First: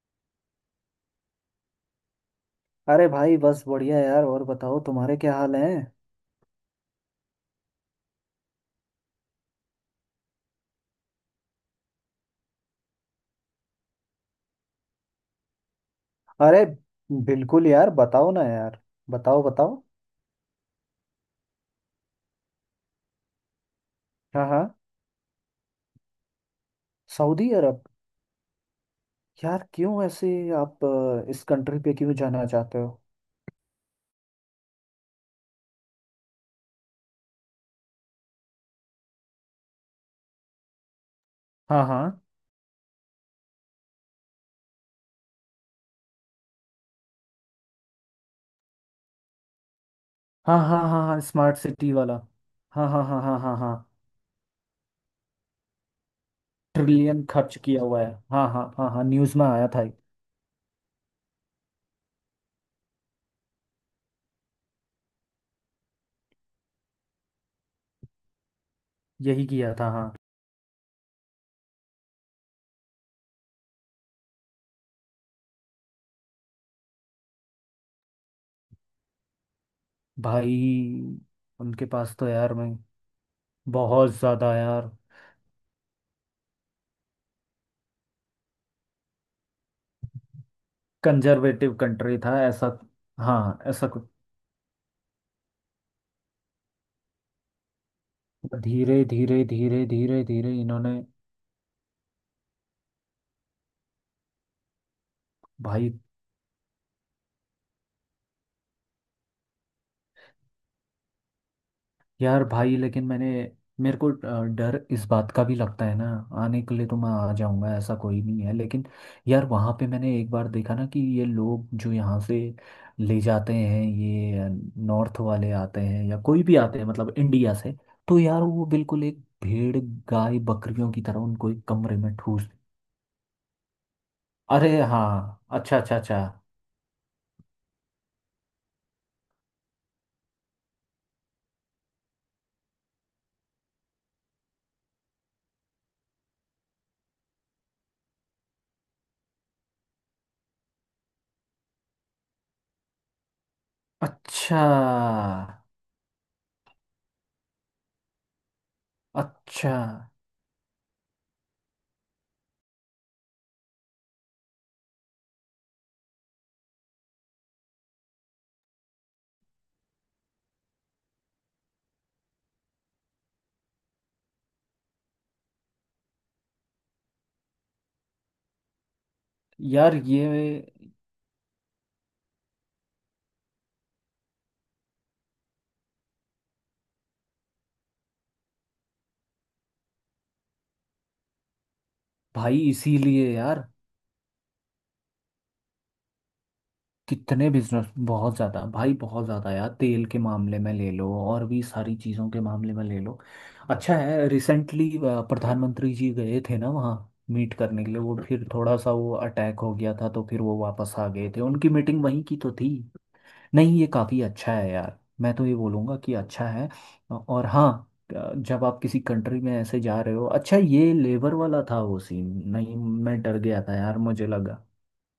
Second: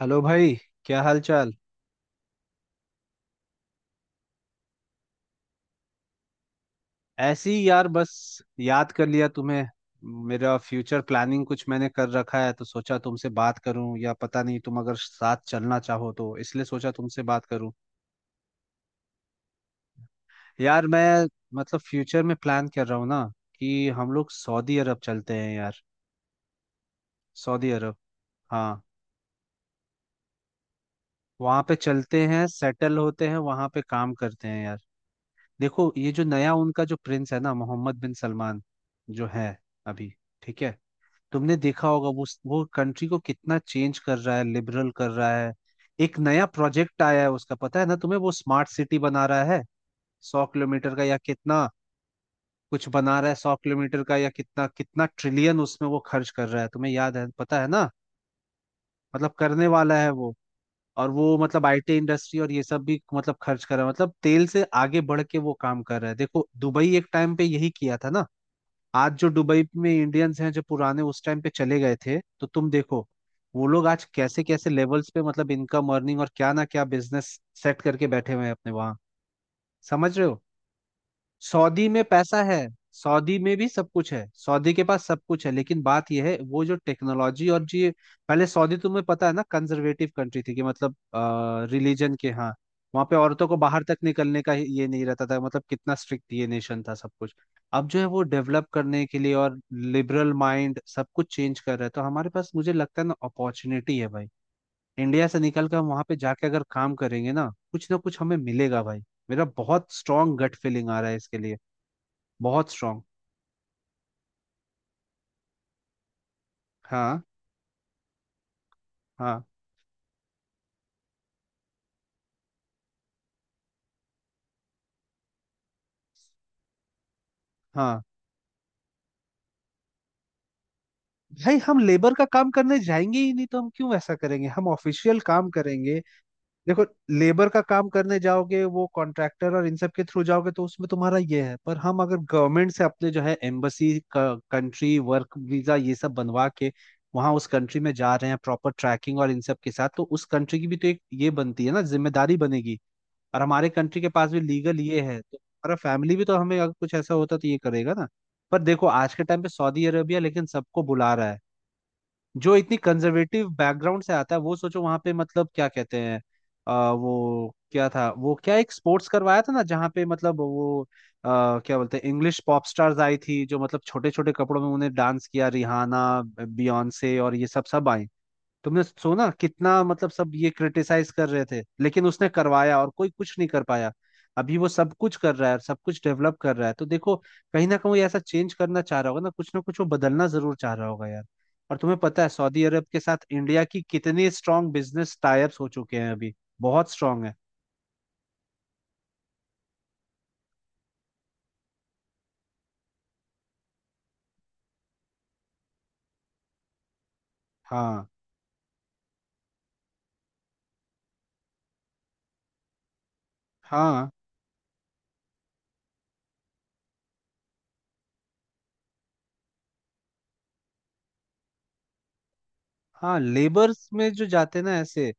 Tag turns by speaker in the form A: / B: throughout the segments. A: Hello भाई। क्या हाल चाल।
B: अरे भाई, बस बढ़िया यार। और बताओ, तुम्हारे क्या हाल है।
A: ऐसी यार बस, याद कर लिया तुम्हें। मेरा फ्यूचर प्लानिंग कुछ मैंने कर रखा है तो सोचा तुमसे बात करूं, या पता नहीं तुम अगर साथ चलना चाहो, तो इसलिए
B: अरे
A: सोचा तुमसे बात
B: बिल्कुल
A: करूं।
B: यार, बताओ ना यार। बताओ बताओ।
A: यार मैं, मतलब फ्यूचर में प्लान कर रहा हूँ ना, कि हम लोग
B: हाँ हाँ,
A: सऊदी अरब चलते हैं यार।
B: Saudi
A: Saudi
B: Arab.
A: अरब। हाँ।
B: यार क्यों ऐसे, आप इस
A: वहाँ पे
B: कंट्री पे क्यों
A: चलते
B: जाना
A: हैं,
B: चाहते
A: सेटल
B: हो।
A: होते हैं, वहाँ पे काम करते हैं यार। देखो, ये जो नया उनका जो प्रिंस है ना, मोहम्मद बिन सलमान, जो है अभी, ठीक है, तुमने
B: हाँ
A: देखा होगा
B: हाँ
A: वो कंट्री को कितना चेंज कर रहा है, लिबरल कर रहा है। एक नया प्रोजेक्ट आया है उसका, पता है ना तुम्हें, वो स्मार्ट सिटी बना रहा है, सौ
B: हाँ हाँ
A: किलोमीटर
B: हाँ
A: का या
B: हाँ, स्मार्ट
A: कितना,
B: सिटी वाला।
A: कुछ
B: हाँ हाँ
A: बना
B: हाँ
A: रहा है
B: हाँ
A: सौ
B: हाँ हाँ,
A: किलोमीटर का या कितना, कितना ट्रिलियन उसमें वो खर्च कर रहा है, तुम्हें याद
B: ट्रिलियन
A: है,
B: खर्च
A: पता है
B: किया
A: ना।
B: हुआ है। हाँ हाँ हाँ हाँ,
A: मतलब
B: न्यूज़ में
A: करने
B: आया था।
A: वाला है वो। और वो मतलब आईटी इंडस्ट्री और ये सब भी मतलब खर्च कर रहा है, मतलब तेल से आगे बढ़ के वो काम कर रहा है। देखो दुबई एक टाइम पे यही किया था ना। आज जो
B: यही
A: दुबई
B: किया था,
A: में
B: हाँ।
A: इंडियंस हैं, जो पुराने उस टाइम पे चले गए थे, तो तुम देखो वो लोग आज कैसे कैसे लेवल्स पे, मतलब इनकम, अर्निंग और क्या ना क्या बिजनेस सेट करके बैठे हुए हैं अपने, वहां। समझ रहे हो।
B: भाई उनके
A: सऊदी में
B: पास तो,
A: पैसा
B: यार
A: है,
B: मैं।
A: सऊदी में भी सब
B: बहुत
A: कुछ है,
B: ज़्यादा
A: सऊदी के
B: यार।
A: पास सब कुछ है, लेकिन बात यह है वो जो टेक्नोलॉजी और जी, पहले सऊदी तुम्हें पता है ना, कंजर्वेटिव कंट्री थी, कि मतलब
B: कंजर्वेटिव
A: रिलीजन
B: कंट्री
A: के,
B: था
A: हाँ,
B: ऐसा।
A: वहाँ पे औरतों को
B: हाँ
A: बाहर
B: ऐसा
A: तक
B: कुछ।
A: निकलने का ये नहीं रहता था, मतलब कितना स्ट्रिक्ट ये नेशन था सब कुछ। अब जो है वो डेवलप
B: धीरे
A: करने के लिए
B: धीरे
A: और
B: धीरे धीरे
A: लिबरल
B: धीरे
A: माइंड
B: इन्होंने।
A: सब कुछ चेंज कर रहा है, तो हमारे पास मुझे लगता है ना, अपॉर्चुनिटी है भाई। इंडिया से निकल कर हम
B: भाई,
A: वहाँ पे जाके अगर काम करेंगे ना, कुछ ना कुछ हमें मिलेगा भाई। मेरा बहुत स्ट्रांग गट फीलिंग आ रहा है इसके लिए,
B: यार
A: बहुत
B: भाई,
A: स्ट्रांग।
B: लेकिन मैंने। मेरे को डर इस बात का भी लगता है ना। आने के लिए तो मैं
A: हाँ।
B: आ जाऊंगा, ऐसा कोई नहीं है लेकिन।
A: हाँ।
B: यार वहाँ पे मैंने एक बार देखा ना कि ये लोग जो यहाँ से ले जाते हैं ये। नॉर्थ वाले आते हैं या कोई भी आते हैं, मतलब इंडिया से।
A: हाँ
B: तो यार वो बिल्कुल एक भेड़, गाय, बकरियों की तरह उनको
A: भाई,
B: एक
A: हम
B: कमरे
A: लेबर
B: में
A: का
B: ठूस।
A: काम करने जाएंगे ही नहीं, तो हम क्यों ऐसा करेंगे, हम
B: अरे
A: ऑफिशियल
B: हाँ,
A: काम
B: अच्छा अच्छा
A: करेंगे।
B: अच्छा।
A: देखो, लेबर का काम करने जाओगे वो कॉन्ट्रैक्टर और इन सब के थ्रू जाओगे तो उसमें तुम्हारा ये है, पर हम अगर गवर्नमेंट से अपने जो है एम्बसी, कंट्री, वर्क वीजा ये सब बनवा के वहां उस कंट्री में जा रहे हैं, प्रॉपर ट्रैकिंग और इन सब के साथ, तो उस कंट्री की भी तो एक ये बनती है ना, जिम्मेदारी बनेगी। और हमारे कंट्री के पास भी
B: अच्छा
A: लीगल ये है, तो हमारा फैमिली भी तो हमें अगर कुछ ऐसा होता तो ये करेगा ना। पर देखो आज के टाइम पे
B: अच्छा।
A: सऊदी अरेबिया लेकिन सबको बुला रहा है। जो इतनी कंजर्वेटिव बैकग्राउंड से आता है वो, सोचो वहां पे मतलब क्या कहते हैं, वो क्या था, वो क्या एक स्पोर्ट्स करवाया था ना जहाँ पे मतलब वो, क्या बोलते हैं, इंग्लिश पॉप स्टार्स आई थी जो, मतलब छोटे छोटे कपड़ों में उन्हें डांस किया, रिहाना, बियॉन्से और ये सब सब आई। तुमने सुना कितना
B: यार
A: मतलब
B: ये,
A: सब ये क्रिटिसाइज कर रहे थे, लेकिन उसने करवाया और कोई कुछ नहीं कर पाया। अभी वो सब कुछ कर रहा है, सब कुछ डेवलप कर रहा है, तो देखो कहीं ना कहीं वो ऐसा चेंज करना चाह रहा होगा ना, कुछ ना कुछ वो बदलना जरूर चाह रहा होगा यार। और तुम्हें पता है
B: भाई
A: सऊदी अरब के साथ
B: इसीलिए
A: इंडिया
B: यार।
A: की कितनी स्ट्रांग बिजनेस टाइप्स हो चुके हैं अभी, बहुत स्ट्रांग है।
B: कितने बिजनेस, बहुत ज़्यादा भाई, बहुत ज़्यादा यार। तेल के मामले में ले लो, और भी सारी चीज़ों के मामले में ले लो। अच्छा है, रिसेंटली प्रधानमंत्री जी गए थे ना वहाँ, मीट करने के लिए।
A: हाँ,
B: वो फिर थोड़ा सा वो अटैक हो गया था, तो फिर वो वापस आ गए थे। उनकी मीटिंग वहीं की तो थी। नहीं, ये
A: हाँ।
B: काफ़ी अच्छा है यार। मैं तो ये बोलूँगा कि अच्छा है। और हाँ, जब आप किसी कंट्री में ऐसे जा रहे हो। अच्छा, ये लेबर वाला था वो सीन। नहीं,
A: हाँ,
B: मैं डर गया था
A: लेबर्स
B: यार,
A: में जो
B: मुझे
A: जाते
B: लगा।
A: ना ऐसे,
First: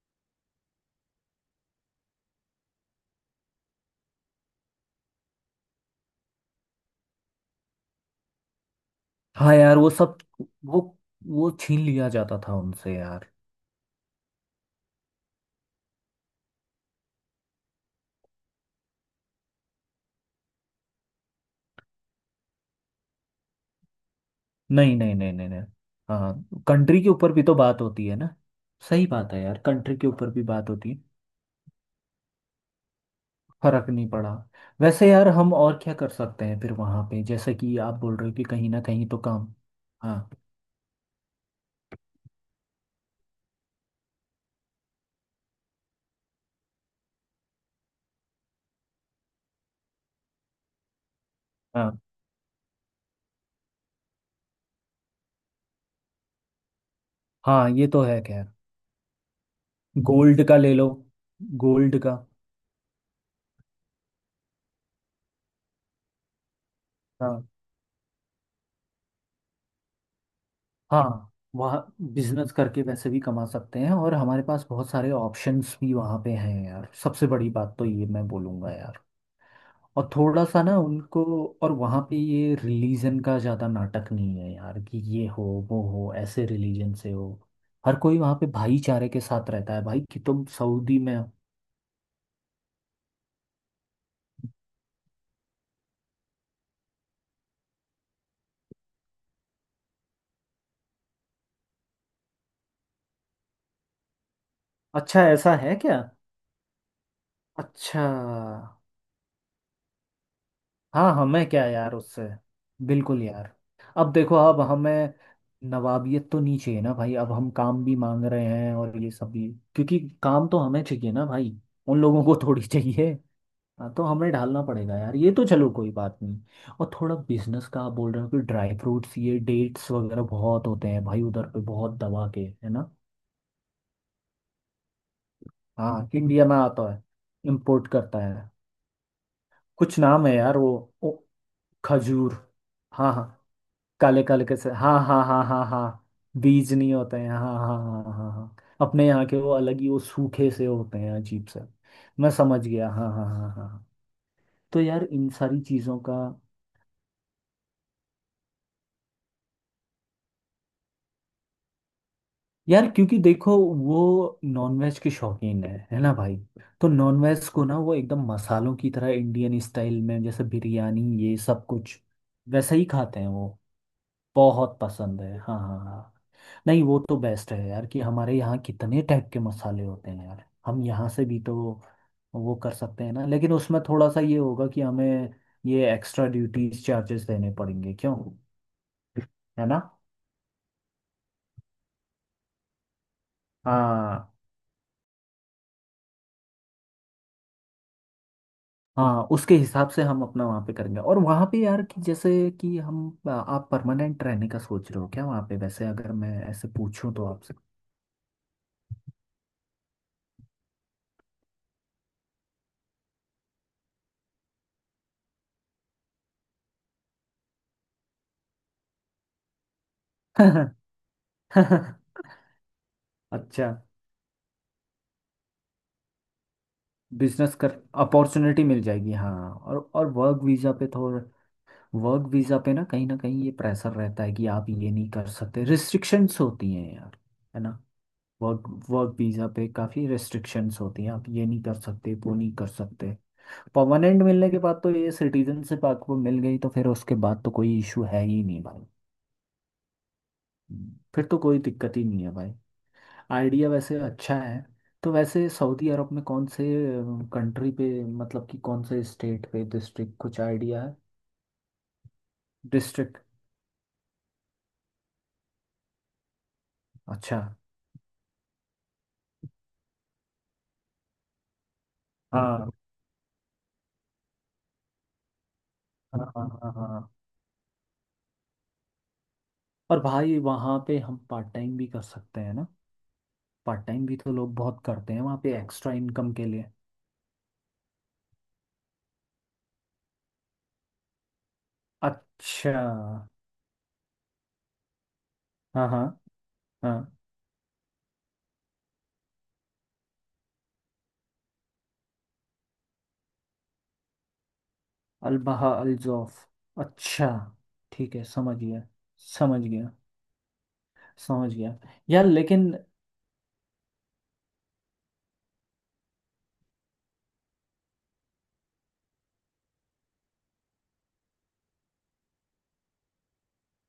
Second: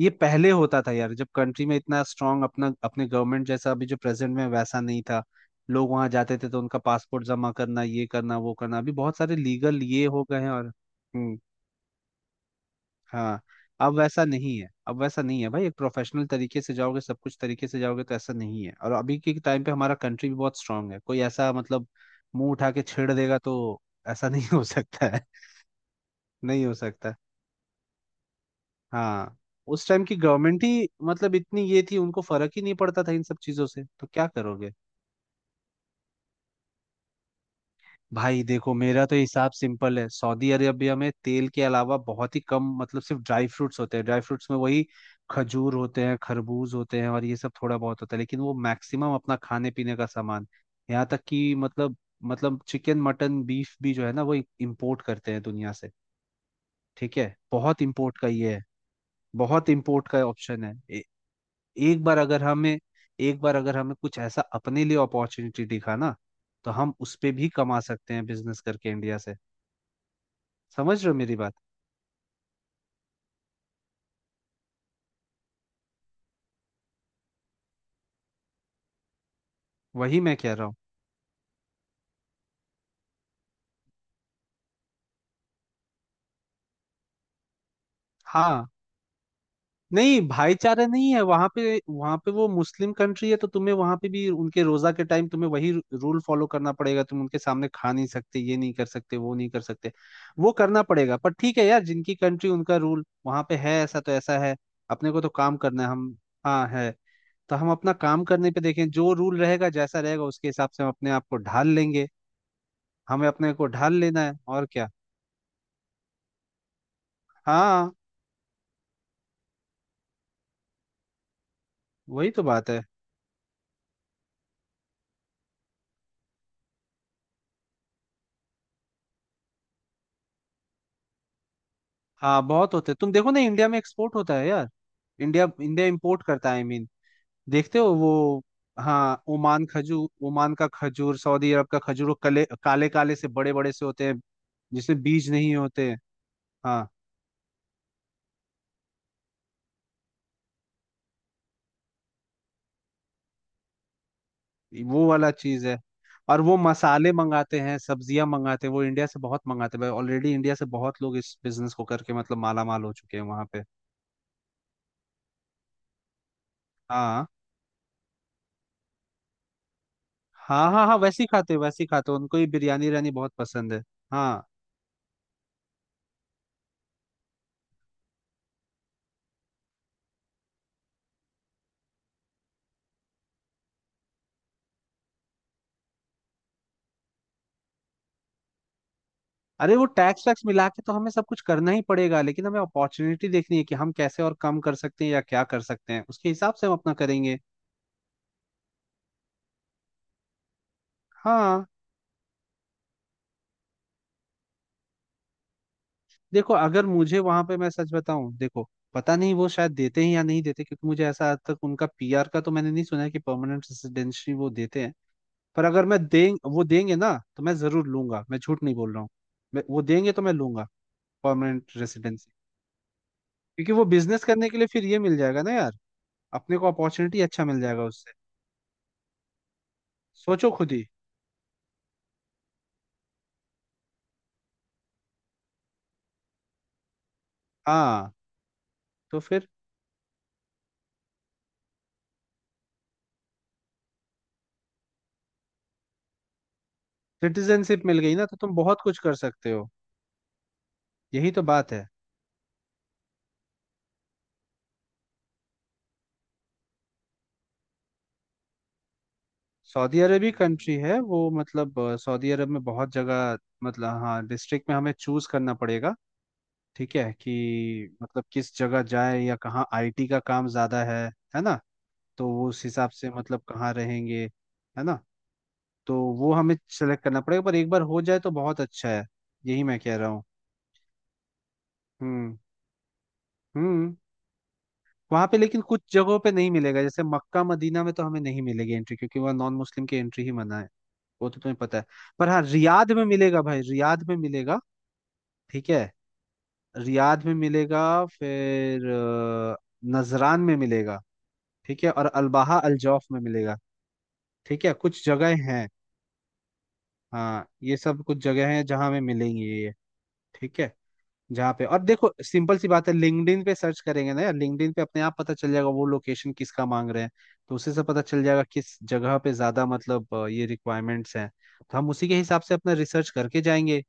A: ये पहले होता था यार, जब कंट्री में इतना स्ट्रांग अपना, अपने गवर्नमेंट जैसा अभी जो प्रेजेंट में, वैसा नहीं था। लोग वहां जाते थे तो उनका पासपोर्ट जमा करना, ये करना, वो करना, अभी बहुत सारे
B: हाँ यार
A: लीगल
B: वो
A: ये
B: सब,
A: हो गए हैं और
B: वो वो छीन लिया जाता था उनसे यार।
A: हाँ। अब वैसा नहीं है, अब वैसा नहीं है भाई, एक प्रोफेशनल तरीके से जाओगे, सब कुछ तरीके से जाओगे तो ऐसा नहीं है। और अभी के टाइम पे हमारा कंट्री भी बहुत स्ट्रांग है, कोई ऐसा मतलब मुंह उठा के छेड़ देगा तो ऐसा नहीं हो
B: नहीं
A: सकता
B: नहीं
A: है,
B: नहीं नहीं नहीं। हाँ,
A: नहीं हो
B: कंट्री के
A: सकता।
B: ऊपर भी तो बात होती है ना। सही बात
A: हाँ,
B: है यार,
A: उस
B: कंट्री
A: टाइम
B: के
A: की
B: ऊपर भी
A: गवर्नमेंट
B: बात
A: ही
B: होती है।
A: मतलब इतनी ये थी, उनको फर्क ही नहीं पड़ता था इन सब चीजों से,
B: फर्क
A: तो
B: नहीं
A: क्या
B: पड़ा।
A: करोगे।
B: वैसे यार, हम और क्या कर सकते हैं फिर वहाँ पे, जैसे कि आप बोल रहे हो
A: भाई
B: कि कहीं
A: देखो,
B: ना
A: मेरा
B: कहीं
A: तो
B: तो
A: हिसाब
B: काम।
A: सिंपल है,
B: हाँ
A: सऊदी अरेबिया में तेल के अलावा बहुत ही कम मतलब, सिर्फ ड्राई फ्रूट्स होते हैं, ड्राई फ्रूट्स में वही खजूर होते हैं, खरबूज होते हैं और ये सब थोड़ा बहुत होता है, लेकिन वो मैक्सिमम अपना खाने पीने का सामान, यहाँ तक कि मतलब,
B: हाँ।
A: मतलब चिकन, मटन, बीफ भी जो है ना वो इम्पोर्ट करते हैं दुनिया से। ठीक है।
B: हाँ।
A: बहुत
B: ये तो
A: इम्पोर्ट
B: है
A: का
B: खैर।
A: ये है, बहुत इम्पोर्ट का
B: गोल्ड का
A: ऑप्शन
B: ले लो,
A: है।
B: गोल्ड
A: एक
B: का।
A: बार अगर हमें एक बार अगर हमें कुछ ऐसा अपने लिए अपॉर्चुनिटी दिखा ना, तो हम उस पे
B: हाँ।
A: भी कमा सकते हैं बिजनेस करके इंडिया से। समझ रहे हो
B: हाँ,
A: मेरी बात।
B: वहाँ बिजनेस करके वैसे भी कमा सकते हैं, और हमारे पास बहुत सारे ऑप्शंस भी वहाँ पे हैं यार। सबसे बड़ी बात तो ये मैं बोलूँगा यार। और
A: वही मैं
B: थोड़ा
A: कह
B: सा
A: रहा हूँ।
B: ना उनको, और वहाँ पे ये रिलीजन का ज़्यादा नाटक नहीं है यार कि ये हो वो हो, ऐसे रिलीजन से हो। हर कोई वहाँ पे
A: हाँ।
B: भाईचारे के साथ रहता है भाई, कि
A: नहीं,
B: तुम
A: भाईचारा
B: सऊदी
A: नहीं
B: में
A: है
B: हो।
A: वहां पे, वहां पे वो मुस्लिम कंट्री है तो तुम्हें वहां पे भी उनके रोजा के टाइम तुम्हें वही रूल फॉलो करना पड़ेगा, तुम उनके सामने खा नहीं सकते, ये नहीं कर सकते, वो नहीं कर सकते, वो करना पड़ेगा, पर ठीक है यार, जिनकी कंट्री उनका रूल वहां पे है, ऐसा तो ऐसा है, अपने को
B: अच्छा,
A: तो
B: ऐसा
A: काम
B: है
A: करना है
B: क्या।
A: हम। हाँ है। तो हम अपना
B: अच्छा।
A: काम करने पे देखें, जो रूल रहेगा जैसा रहेगा उसके हिसाब से हम अपने
B: हाँ,
A: आप को
B: हमें क्या
A: ढाल
B: यार
A: लेंगे।
B: उससे। बिल्कुल
A: हमें अपने
B: यार।
A: को ढाल
B: अब
A: लेना
B: देखो,
A: है
B: अब
A: और क्या।
B: हमें नवाबियत तो नहीं चाहिए ना भाई। अब हम काम
A: हाँ,
B: भी मांग रहे हैं और ये सब भी। क्योंकि काम तो हमें चाहिए ना भाई, उन लोगों
A: वही
B: को
A: तो
B: थोड़ी
A: बात है।
B: चाहिए। हाँ, तो हमें ढालना पड़ेगा यार, ये तो चलो कोई बात नहीं। और थोड़ा बिजनेस का आप बोल रहे हो कि ड्राई फ्रूट्स, ये डेट्स वगैरह बहुत होते हैं भाई उधर पे, बहुत दबा के
A: हाँ
B: है
A: बहुत
B: ना।
A: होते हैं, तुम देखो ना इंडिया में एक्सपोर्ट होता है यार, इंडिया इंडिया
B: हाँ,
A: इम्पोर्ट
B: इंडिया
A: करता है,
B: में
A: आई मीन,
B: आता है,
A: देखते
B: इम्पोर्ट
A: हो वो।
B: करता है।
A: हाँ, ओमान
B: कुछ
A: खजूर,
B: नाम है
A: ओमान
B: यार,
A: का
B: वो,
A: खजूर,
B: वो
A: सऊदी अरब का खजूर, वो
B: खजूर।
A: काले
B: हाँ
A: काले से,
B: हाँ,
A: बड़े बड़े से होते हैं,
B: काले काले कैसे, हाँ
A: जिसमें
B: हाँ
A: बीज
B: हाँ
A: नहीं
B: हाँ
A: होते हैं।
B: हाँ। बीज
A: हाँ,
B: नहीं होते हैं, हाँ हाँ हाँ हाँ हाँ हाँ। अपने यहाँ के वो अलग ही, वो सूखे से होते हैं, अजीब से। मैं समझ गया, हाँ हाँ हाँ हाँ। तो यार
A: वो
B: इन
A: वाला
B: सारी
A: चीज है।
B: चीज़ों का।
A: और वो मसाले मंगाते हैं, सब्जियां मंगाते हैं, वो इंडिया से बहुत मंगाते हैं भाई। ऑलरेडी इंडिया से बहुत लोग इस बिजनेस को करके मतलब माला माल
B: यार
A: हो चुके
B: क्योंकि
A: हैं वहां
B: देखो,
A: पे।
B: वो नॉनवेज के शौकीन है ना भाई। तो
A: हाँ,
B: नॉनवेज को ना, वो एकदम मसालों की तरह इंडियन स्टाइल में, जैसे
A: हाँ, हाँ, हाँ
B: बिरयानी,
A: वैसे ही
B: ये
A: खाते हैं,
B: सब
A: वैसे ही
B: कुछ
A: खाते हैं, उनको ही
B: वैसे ही
A: बिरयानी रानी
B: खाते हैं
A: बहुत
B: वो।
A: पसंद है। हाँ।
B: बहुत पसंद है, हाँ हाँ हाँ। नहीं, वो तो बेस्ट है यार कि हमारे यहाँ कितने टाइप के मसाले होते हैं यार। हम यहाँ से भी तो वो कर सकते हैं ना। लेकिन उसमें थोड़ा सा ये होगा कि हमें ये एक्स्ट्रा ड्यूटीज चार्जेस देने पड़ेंगे क्यों। है
A: अरे
B: ना।
A: वो टैक्स वैक्स मिला के तो हमें सब कुछ करना ही पड़ेगा, लेकिन हमें अपॉर्चुनिटी देखनी है कि हम कैसे
B: हाँ।
A: और कम कर सकते हैं या क्या कर सकते हैं, उसके हिसाब से हम अपना करेंगे।
B: हाँ, उसके हिसाब से हम अपना वहाँ पे करेंगे। और वहाँ पे
A: हाँ।
B: यार, कि जैसे कि हम, आप परमानेंट रहने का सोच रहे हो क्या वहाँ पे, वैसे अगर मैं
A: देखो
B: ऐसे
A: अगर
B: पूछूं
A: मुझे
B: तो
A: वहां
B: आपसे।
A: पे, मैं सच बताऊं देखो, पता नहीं वो शायद देते हैं या नहीं देते, क्योंकि मुझे ऐसा आज तक उनका पीआर का तो मैंने नहीं सुना है कि परमानेंट रेजिडेंसी वो देते हैं। पर अगर मैं, दें वो देंगे ना तो मैं जरूर लूंगा, मैं झूठ नहीं बोल रहा हूँ, मैं वो देंगे तो मैं लूंगा, परमानेंट रेजिडेंसी।
B: अच्छा।
A: क्योंकि वो बिजनेस करने के लिए फिर ये मिल जाएगा ना यार, अपने को अपॉर्चुनिटी अच्छा
B: बिजनेस
A: मिल
B: कर,
A: जाएगा उससे।
B: अपॉर्चुनिटी मिल जाएगी, हाँ। और वर्क
A: सोचो खुद
B: वीज़ा
A: ही।
B: पे थोड़ा, वर्क वीज़ा पे ना कहीं ये प्रेशर रहता है कि आप ये नहीं कर सकते, रिस्ट्रिक्शंस होती हैं यार। है ना।
A: हाँ
B: वर्क वर्क
A: तो
B: वीज़ा
A: फिर,
B: पे काफ़ी रिस्ट्रिक्शंस होती हैं, आप ये नहीं कर सकते, वो नहीं कर सकते। परमानेंट मिलने के बाद तो, ये सिटीजनशिप आपको मिल गई तो फिर उसके बाद तो कोई
A: सिटीजनशिप मिल
B: इशू
A: गई
B: है
A: ना तो
B: ही
A: तुम
B: नहीं
A: बहुत
B: भाई।
A: कुछ कर सकते हो।
B: फिर
A: यही
B: तो
A: तो
B: कोई
A: बात है।
B: दिक्कत ही नहीं है भाई। आइडिया वैसे अच्छा है। तो वैसे सऊदी अरब में कौन से कंट्री पे, मतलब कि कौन से स्टेट पे,
A: सऊदी
B: डिस्ट्रिक्ट
A: अरब ही
B: कुछ
A: कंट्री
B: आइडिया है।
A: है वो, मतलब सऊदी अरब में बहुत
B: डिस्ट्रिक्ट।
A: जगह, मतलब हाँ डिस्ट्रिक्ट में हमें चूज करना पड़ेगा ठीक है,
B: अच्छा।
A: कि मतलब किस जगह जाए या कहाँ आईटी का काम ज्यादा है ना। तो वो उस
B: हाँ
A: हिसाब से, मतलब कहाँ रहेंगे, है ना। तो
B: हाँ
A: वो
B: हाँ
A: हमें
B: हाँ हाँ हाँ।
A: सेलेक्ट करना पड़ेगा, पर एक बार हो जाए तो बहुत अच्छा है। यही मैं कह
B: और
A: रहा हूँ।
B: भाई वहाँ पे हम पार्ट टाइम भी कर
A: हम्म।
B: सकते हैं ना। पार्ट
A: हम्म।
B: टाइम भी तो लोग बहुत करते हैं
A: वहां
B: वहाँ
A: पे
B: पे
A: लेकिन कुछ
B: एक्स्ट्रा
A: जगहों पे
B: इनकम के
A: नहीं
B: लिए।
A: मिलेगा, जैसे मक्का मदीना में तो हमें नहीं मिलेगी एंट्री, क्योंकि वह नॉन मुस्लिम की एंट्री ही मना है, वो तो तुम्हें पता है। पर हाँ,
B: अच्छा।
A: रियाद में मिलेगा भाई, रियाद में मिलेगा। ठीक है।
B: हाँ हाँ हाँ।
A: रियाद में मिलेगा, फिर नजरान में मिलेगा। ठीक है। और अलबाहा, अलजौफ में मिलेगा। ठीक है, कुछ जगह हैं।
B: अलबहा अलजौफ। अच्छा।
A: हाँ, ये सब
B: ठीक
A: कुछ
B: है,
A: जगह
B: समझ
A: हैं जहाँ
B: गया।
A: हमें मिलेंगी
B: समझ
A: ये।
B: गया।
A: ठीक है।
B: समझ
A: जहाँ पे,
B: गया।
A: और देखो
B: यार
A: सिंपल सी
B: लेकिन।
A: बात है, लिंक्डइन पे सर्च करेंगे ना यार, लिंक्डइन पे अपने आप पता चल जाएगा वो लोकेशन किसका मांग रहे हैं। तो उसी से पता चल जाएगा किस जगह पे ज्यादा मतलब ये रिक्वायरमेंट्स हैं, तो हम उसी के हिसाब से अपना रिसर्च करके जाएंगे।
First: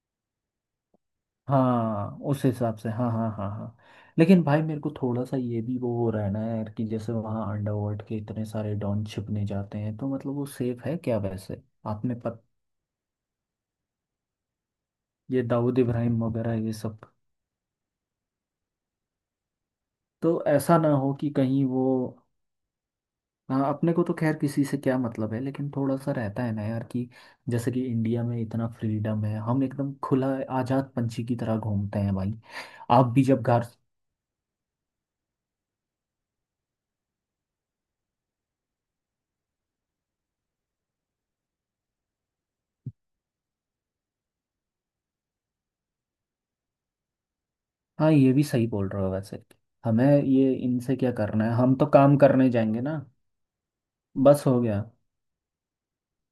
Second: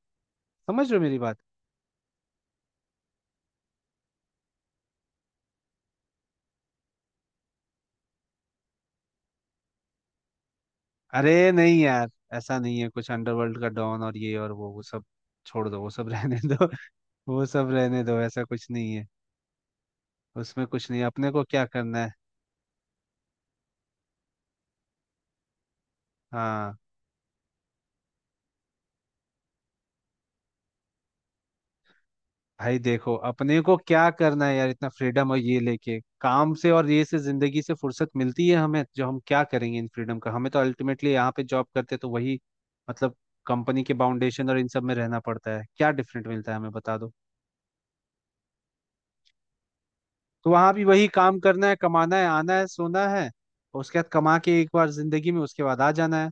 A: समझ रहे हो मेरी बात।
B: हाँ, उस हिसाब से, हाँ हाँ हाँ हाँ। लेकिन भाई मेरे को थोड़ा सा ये भी वो हो रहा है ना यार कि जैसे वहाँ अंडरवर्ल्ड के इतने सारे डॉन छिपने जाते हैं, तो मतलब वो सेफ है क्या
A: अरे
B: वैसे।
A: नहीं यार,
B: आपने पत,
A: ऐसा नहीं है कुछ अंडरवर्ल्ड का डॉन और ये और वो सब
B: ये
A: छोड़
B: दाऊद
A: दो, वो सब
B: इब्राहिम
A: रहने
B: वगैरह
A: दो।
B: ये सब।
A: वो सब रहने दो, ऐसा कुछ नहीं है,
B: तो
A: उसमें
B: ऐसा
A: कुछ
B: ना
A: नहीं है,
B: हो कि
A: अपने को
B: कहीं
A: क्या
B: वो।
A: करना है।
B: हाँ, अपने को तो खैर किसी से क्या मतलब है, लेकिन थोड़ा सा रहता है ना
A: हाँ।
B: यार कि जैसे कि इंडिया में इतना फ्रीडम है, हम एकदम खुला आजाद पंछी की तरह घूमते हैं भाई।
A: भाई
B: आप
A: देखो,
B: भी जब
A: अपने
B: घर।
A: को क्या करना है यार, इतना फ्रीडम और ये लेके, काम से और ये से, जिंदगी से फुर्सत मिलती है हमें जो हम क्या करेंगे इन फ्रीडम का, हमें तो अल्टीमेटली यहाँ पे जॉब करते तो वही मतलब कंपनी के फाउंडेशन और इन सब में रहना पड़ता है, क्या डिफरेंट मिलता है हमें बता दो।
B: हाँ, ये भी सही बोल रहे हो वैसे। हमें
A: तो
B: ये
A: वहां भी
B: इनसे
A: वही
B: क्या
A: काम
B: करना है,
A: करना है,
B: हम तो काम
A: कमाना है,
B: करने
A: आना है,
B: जाएंगे ना।
A: सोना है, और उसके बाद कमा
B: बस
A: के
B: हो
A: एक
B: गया।
A: बार जिंदगी में उसके बाद आ जाना है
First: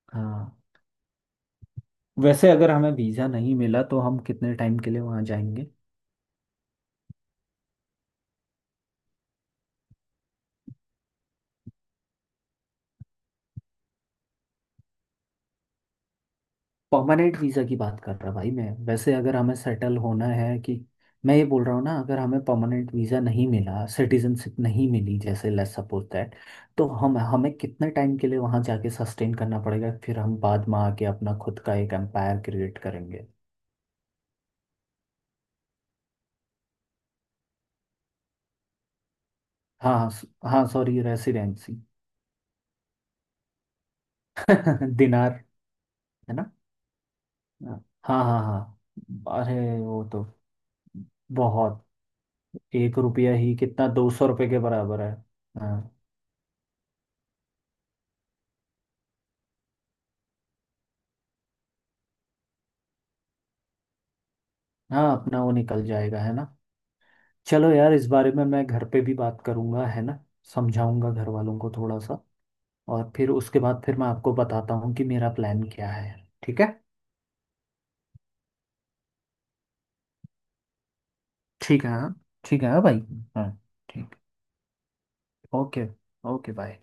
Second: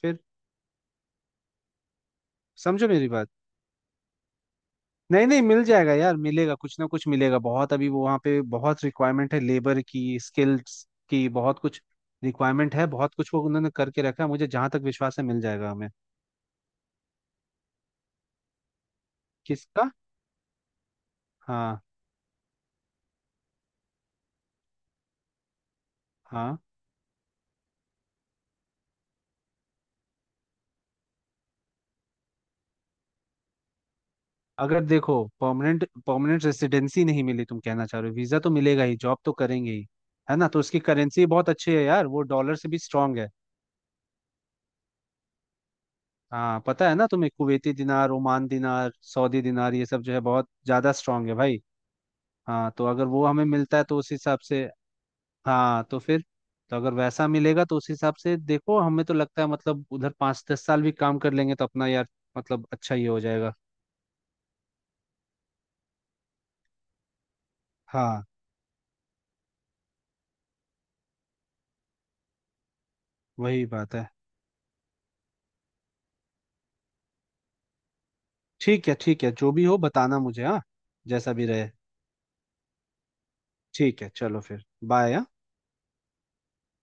A: फिर।
B: हाँ। वैसे अगर
A: समझो
B: हमें
A: मेरी
B: वीज़ा
A: बात।
B: नहीं मिला तो हम कितने टाइम के लिए वहाँ
A: नहीं, नहीं मिल
B: जाएंगे।
A: जाएगा यार, मिलेगा कुछ ना कुछ मिलेगा, बहुत अभी वो वहाँ पे बहुत रिक्वायरमेंट है लेबर की, स्किल्स की, बहुत कुछ रिक्वायरमेंट है, बहुत कुछ वो उन्होंने करके रखा है, मुझे जहां तक विश्वास है मिल जाएगा हमें।
B: परमानेंट वीज़ा की बात कर रहा भाई मैं, वैसे अगर हमें
A: किसका।
B: सेटल होना है कि। मैं ये बोल रहा
A: हाँ।
B: हूँ ना, अगर हमें परमानेंट वीज़ा नहीं मिला, सिटीजनशिप नहीं मिली, जैसे लेट्स सपोज दैट।
A: हाँ।
B: तो हम, हमें कितने टाइम के लिए वहाँ जाके सस्टेन करना पड़ेगा, फिर हम बाद में आके अपना खुद का एक एम्पायर क्रिएट करेंगे।
A: अगर देखो परमानेंट परमानेंट रेसिडेंसी नहीं मिली तुम कहना चाह रहे हो, वीजा तो मिलेगा ही, जॉब तो करेंगे ही,
B: हाँ।
A: है ना। तो
B: हाँ
A: उसकी
B: सॉरी,
A: करेंसी बहुत अच्छी
B: रेसिडेंसी।
A: है यार, वो डॉलर से भी स्ट्रांग है।
B: दिनार, है ना।
A: हाँ, पता है ना तुम्हें, कुवैती
B: हाँ
A: दिनार,
B: हाँ हाँ
A: ओमान
B: हाँ।
A: दिनार, सऊदी
B: अरे
A: दिनार, ये सब
B: वो
A: जो है
B: तो
A: बहुत ज्यादा स्ट्रांग है भाई।
B: बहुत,
A: हाँ तो
B: एक
A: अगर वो
B: रुपया
A: हमें
B: ही
A: मिलता है
B: कितना,
A: तो
B: दो
A: उस
B: सौ
A: हिसाब
B: रुपये के
A: से,
B: बराबर है।
A: हाँ
B: हाँ।
A: तो फिर, तो अगर वैसा मिलेगा तो उस हिसाब से देखो हमें तो लगता है मतलब उधर 5-10 साल भी काम कर लेंगे तो अपना यार, मतलब अच्छा ही हो जाएगा।
B: हाँ, अपना वो निकल जाएगा, है ना। चलो यार, इस
A: हाँ,
B: बारे में मैं घर पे भी बात करूंगा, है ना। समझाऊंगा घर वालों को थोड़ा सा। और फिर उसके
A: वही
B: बाद
A: बात
B: फिर मैं
A: है।
B: आपको बताता हूँ कि मेरा प्लान क्या है। ठीक है।
A: ठीक है, ठीक है, जो भी हो बताना मुझे। हाँ जैसा भी रहे।
B: ठीक है हाँ। ठीक है हाँ भाई। हाँ।
A: ठीक है,
B: ठीक।
A: चलो फिर, बाय।
B: ओके। Okay bye.